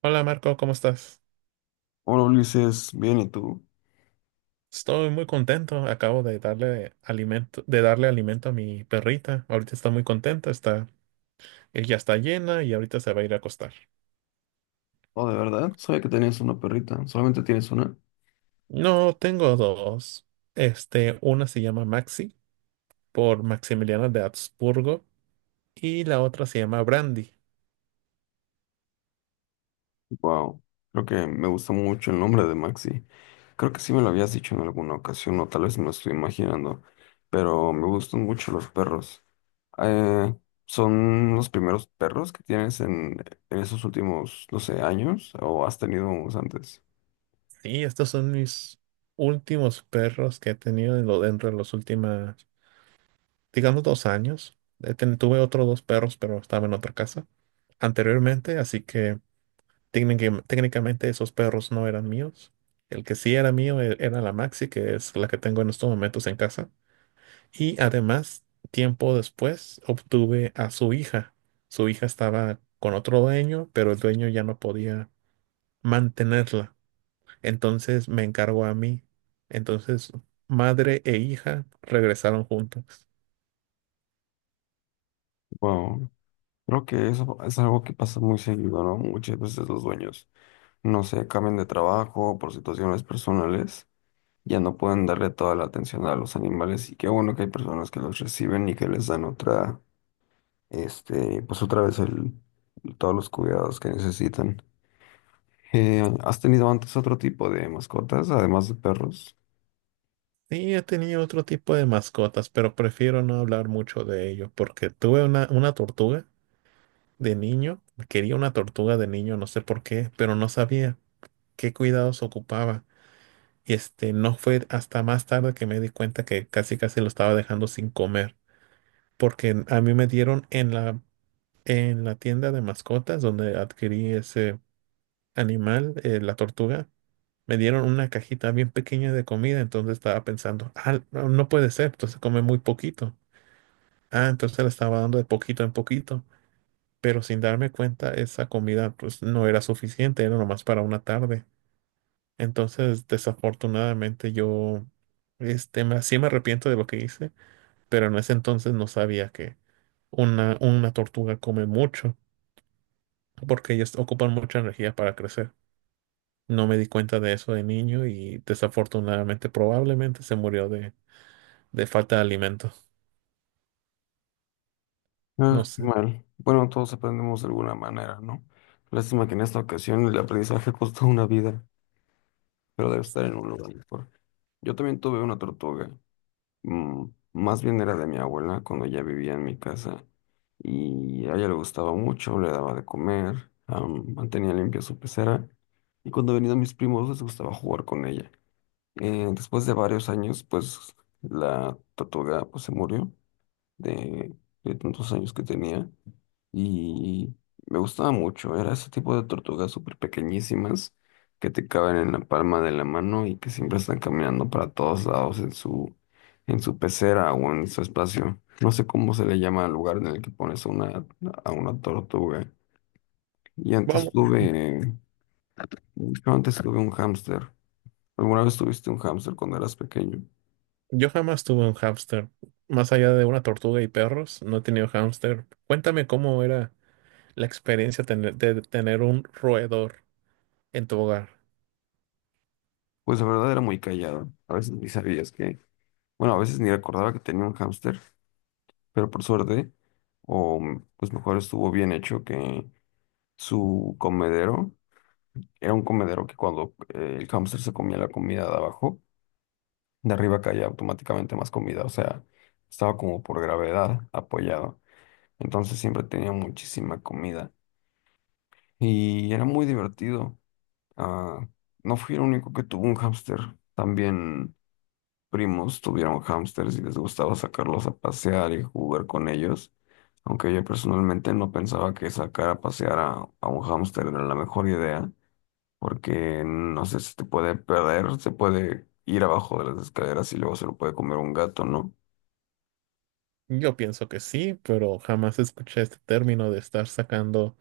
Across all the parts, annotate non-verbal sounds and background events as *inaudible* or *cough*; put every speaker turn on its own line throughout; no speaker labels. Hola Marco, ¿cómo estás?
Hola Ulises, bien, ¿y tú?
Estoy muy contento. Acabo de darle alimento a mi perrita. Ahorita está muy contenta, ella está llena y ahorita se va a ir a acostar.
Oh, de verdad, sabía que tenías una perrita, solamente tienes una.
No, tengo dos. Una se llama Maxi por Maximiliano de Habsburgo y la otra se llama Brandy.
Wow, creo que me gusta mucho el nombre de Maxi. Creo que sí me lo habías dicho en alguna ocasión, o tal vez me lo estoy imaginando, pero me gustan mucho los perros. Eh, ¿Son los primeros perros que tienes en esos últimos, no sé, años, o has tenido unos antes?
Sí, estos son mis últimos perros que he tenido dentro de los últimos, digamos, 2 años. Tuve otros 2 perros, pero estaba en otra casa anteriormente, así que técnicamente esos perros no eran míos. El que sí era mío era la Maxi, que es la que tengo en estos momentos en casa. Y además, tiempo después, obtuve a su hija. Su hija estaba con otro dueño, pero el dueño ya no podía mantenerla. Entonces me encargó a mí. Entonces, madre e hija regresaron juntas.
Wow, creo que eso es algo que pasa muy seguido, ¿no? Muchas veces los dueños, no sé, cambian de trabajo por situaciones personales, ya no pueden darle toda la atención a los animales, y qué bueno que hay personas que los reciben y que les dan otra, pues otra vez el, todos los cuidados que necesitan. ¿Has tenido antes otro tipo de mascotas, además de perros?
Sí, he tenido otro tipo de mascotas, pero prefiero no hablar mucho de ello porque tuve una tortuga. De niño, quería una tortuga de niño, no sé por qué, pero no sabía qué cuidados ocupaba. Y no fue hasta más tarde que me di cuenta que casi casi lo estaba dejando sin comer, porque a mí me dieron en la tienda de mascotas donde adquirí ese animal, la tortuga, me dieron una cajita bien pequeña de comida. Entonces estaba pensando, ah, no puede ser, entonces come muy poquito. Ah, entonces le estaba dando de poquito en poquito, pero sin darme cuenta esa comida pues no era suficiente, era nomás para una tarde. Entonces, desafortunadamente yo sí me arrepiento de lo que hice, pero en ese entonces no sabía que una tortuga come mucho, porque ellas ocupan mucha energía para crecer. No me di cuenta de eso de niño y desafortunadamente probablemente se murió de falta de alimento. No
Ah, qué
sé.
mal. Bueno, todos aprendemos de alguna manera, ¿no? Lástima que en esta ocasión el aprendizaje *laughs* costó una vida, pero debe estar en un lugar mejor. Yo también tuve una tortuga, mm, más bien era de mi abuela cuando ya vivía en mi casa y a ella le gustaba mucho, le daba de comer, mantenía limpia su pecera, y cuando venían mis primos les gustaba jugar con ella. Después de varios años, pues la tortuga, pues, se murió de, de, tantos años que tenía, y me gustaba mucho. Era ese tipo de tortugas súper pequeñísimas que te caben en la palma de la mano y que siempre están caminando para todos lados en su, pecera, o en su espacio. No sé cómo se le llama al lugar en el que pones a una tortuga. Y antes
Vamos,
tuve, yo antes tuve un hámster. ¿Alguna vez tuviste un hámster cuando eras pequeño?
yo jamás tuve un hámster. Más allá de una tortuga y perros, no he tenido hámster. Cuéntame cómo era la experiencia de tener un roedor en tu hogar.
Pues la verdad era muy callado. A veces ni sabías que, bueno, a veces ni recordaba que tenía un hámster. Pero por suerte, o pues, mejor estuvo bien hecho que su comedero era un comedero que, cuando el hámster se comía la comida de abajo, de arriba caía automáticamente más comida. O sea, estaba como por gravedad apoyado, entonces siempre tenía muchísima comida y era muy divertido. Ah, no fui el único que tuvo un hámster, también. Primos tuvieron hámsters y les gustaba sacarlos a pasear y jugar con ellos, aunque yo personalmente no pensaba que sacar a pasear a un hámster era la mejor idea, porque no sé, si te puede perder, se puede ir abajo de las escaleras y luego se lo puede comer un gato, ¿no?
Yo pienso que sí, pero jamás escuché este término de estar sacando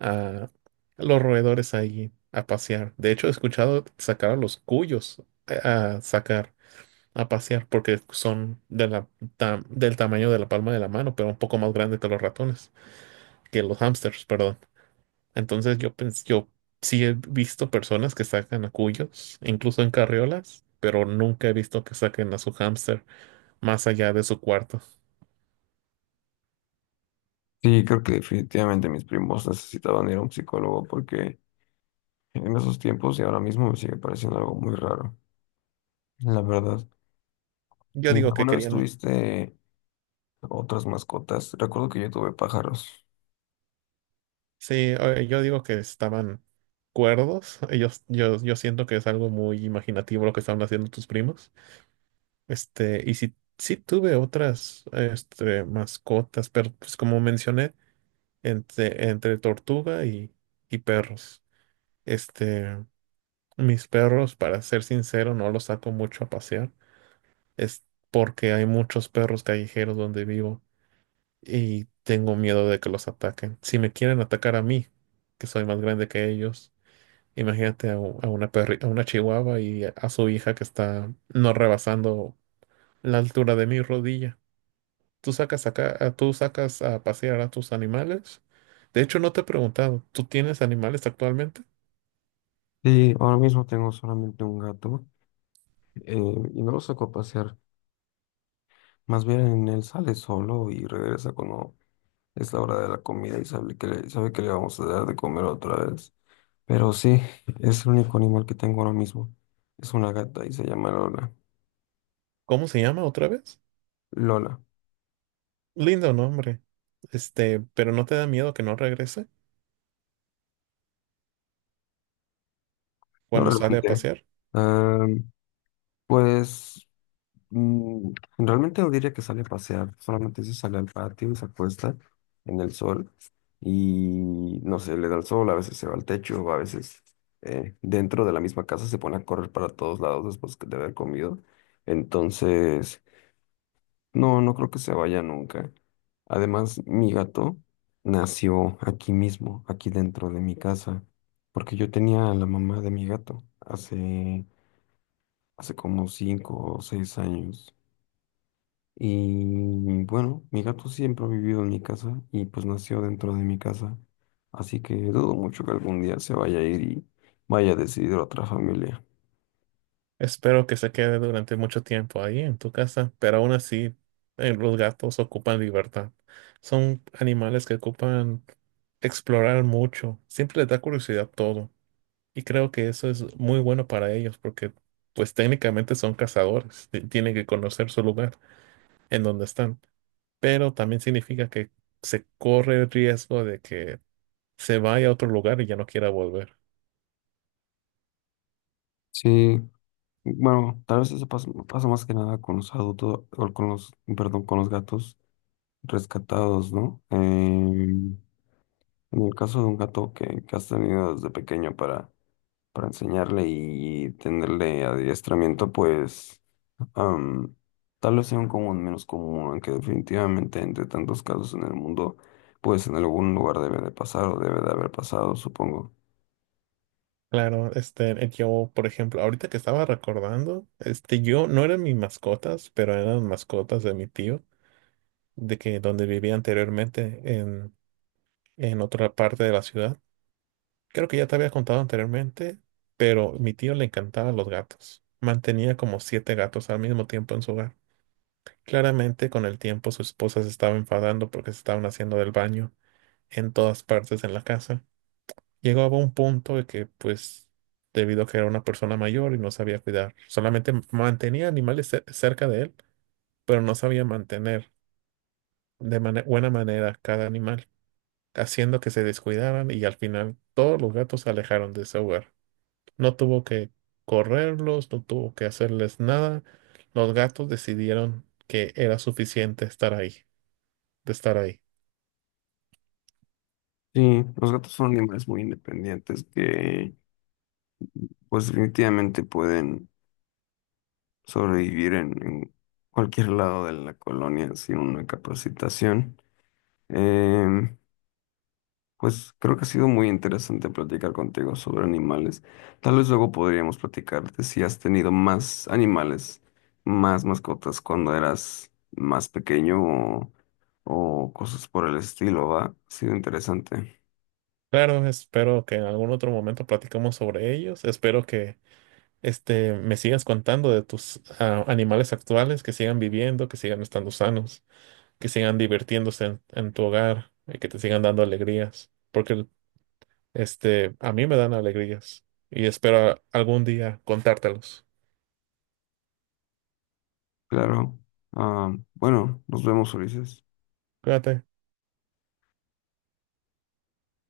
a los roedores ahí a pasear. De hecho, he escuchado sacar a los cuyos a sacar a pasear porque son del tamaño de la palma de la mano, pero un poco más grande que los ratones, que los hámsters, perdón. Entonces yo sí he visto personas que sacan a cuyos, incluso en carriolas, pero nunca he visto que saquen a su hámster más allá de su cuarto.
Sí, creo que definitivamente mis primos necesitaban ir a un psicólogo, porque en esos tiempos y ahora mismo me sigue pareciendo algo muy raro, la verdad.
Yo
¿Y
digo que
alguna vez
querían,
tuviste otras mascotas? Recuerdo que yo tuve pájaros.
sí, yo digo que estaban cuerdos. Yo siento que es algo muy imaginativo lo que estaban haciendo tus primos. Y si, sí tuve otras mascotas, pero pues como mencioné, entre tortuga y perros. Este, Mis perros, para ser sincero, no los saco mucho a pasear. Es porque hay muchos perros callejeros donde vivo y tengo miedo de que los ataquen. Si me quieren atacar a mí, que soy más grande que ellos, imagínate a, u- a una perri- a una chihuahua y a su hija, que está no rebasando la altura de mi rodilla. ¿Tú sacas a pasear a tus animales? De hecho, no te he preguntado, ¿tú tienes animales actualmente?
Sí, ahora mismo tengo solamente un gato, y no lo saco a pasear. Más bien él sale solo y regresa cuando es la hora de la comida, y sabe que le vamos a dar de comer otra vez. Pero sí, es el único animal que tengo ahora mismo. Es una gata y se llama Lola.
¿Cómo se llama otra vez?
Lola,
Lindo nombre. Pero ¿no te da miedo que no regrese
no
cuando sale a
realmente.
pasear?
Am, pues Mm, realmente no diría que sale a pasear, solamente se sale al patio y se acuesta en el sol, y no sé, le da el sol, a veces se va al techo, o a veces dentro de la misma casa se pone a correr para todos lados después de haber comido. Entonces, no, no creo que se vaya nunca. Además, mi gato nació aquí mismo, aquí dentro de mi casa, porque yo tenía a la mamá de mi gato hace, como 5 o 6 años. Y bueno, mi gato siempre ha vivido en mi casa y pues nació dentro de mi casa. Así que dudo mucho que algún día se vaya a ir y vaya a decidir otra familia.
Espero que se quede durante mucho tiempo ahí en tu casa, pero aún así, los gatos ocupan libertad. Son animales que ocupan explorar mucho. Siempre les da curiosidad todo. Y creo que eso es muy bueno para ellos porque, pues técnicamente son cazadores. Tienen que conocer su lugar en donde están. Pero también significa que se corre el riesgo de que se vaya a otro lugar y ya no quiera volver.
Sí, bueno, tal vez eso pasa, pasa más que nada con los adultos, o con los, perdón, con los gatos rescatados, ¿no? Em, en el caso de un gato que has tenido desde pequeño para, enseñarle y tenerle adiestramiento, pues... Am, tal vez sea un común menos común, aunque definitivamente entre tantos casos en el mundo, pues en algún lugar debe de pasar o debe de haber pasado, supongo.
Claro, yo, por ejemplo, ahorita que estaba recordando, yo, no eran mis mascotas, pero eran mascotas de mi tío, de que donde vivía anteriormente en otra parte de la ciudad. Creo que ya te había contado anteriormente, pero mi tío le encantaban los gatos. Mantenía como 7 gatos al mismo tiempo en su hogar. Claramente, con el tiempo, su esposa se estaba enfadando porque se estaban haciendo del baño en todas partes en la casa. Llegaba a un punto de que, pues, debido a que era una persona mayor y no sabía cuidar, solamente mantenía animales cerca de él, pero no sabía mantener de buena manera cada animal, haciendo que se descuidaran y al final todos los gatos se alejaron de ese hogar. No tuvo que correrlos, no tuvo que hacerles nada. Los gatos decidieron que era suficiente estar ahí.
Sí, los gatos son animales muy independientes que pues definitivamente pueden sobrevivir en, cualquier lado de la colonia sin una capacitación. Em, Pues creo que ha sido muy interesante platicar contigo sobre animales. Tal vez luego podríamos platicarte si has tenido más animales, más mascotas cuando eras más pequeño, o, cosas por el estilo, ¿va? Ha sido interesante.
Claro, espero que en algún otro momento platicamos sobre ellos. Espero que me sigas contando de tus animales actuales, que sigan viviendo, que sigan estando sanos, que sigan divirtiéndose en tu hogar y que te sigan dando alegrías, porque a mí me dan alegrías y espero algún día contártelos.
Claro. Ah, bueno, nos vemos, Ulises.
Cuídate.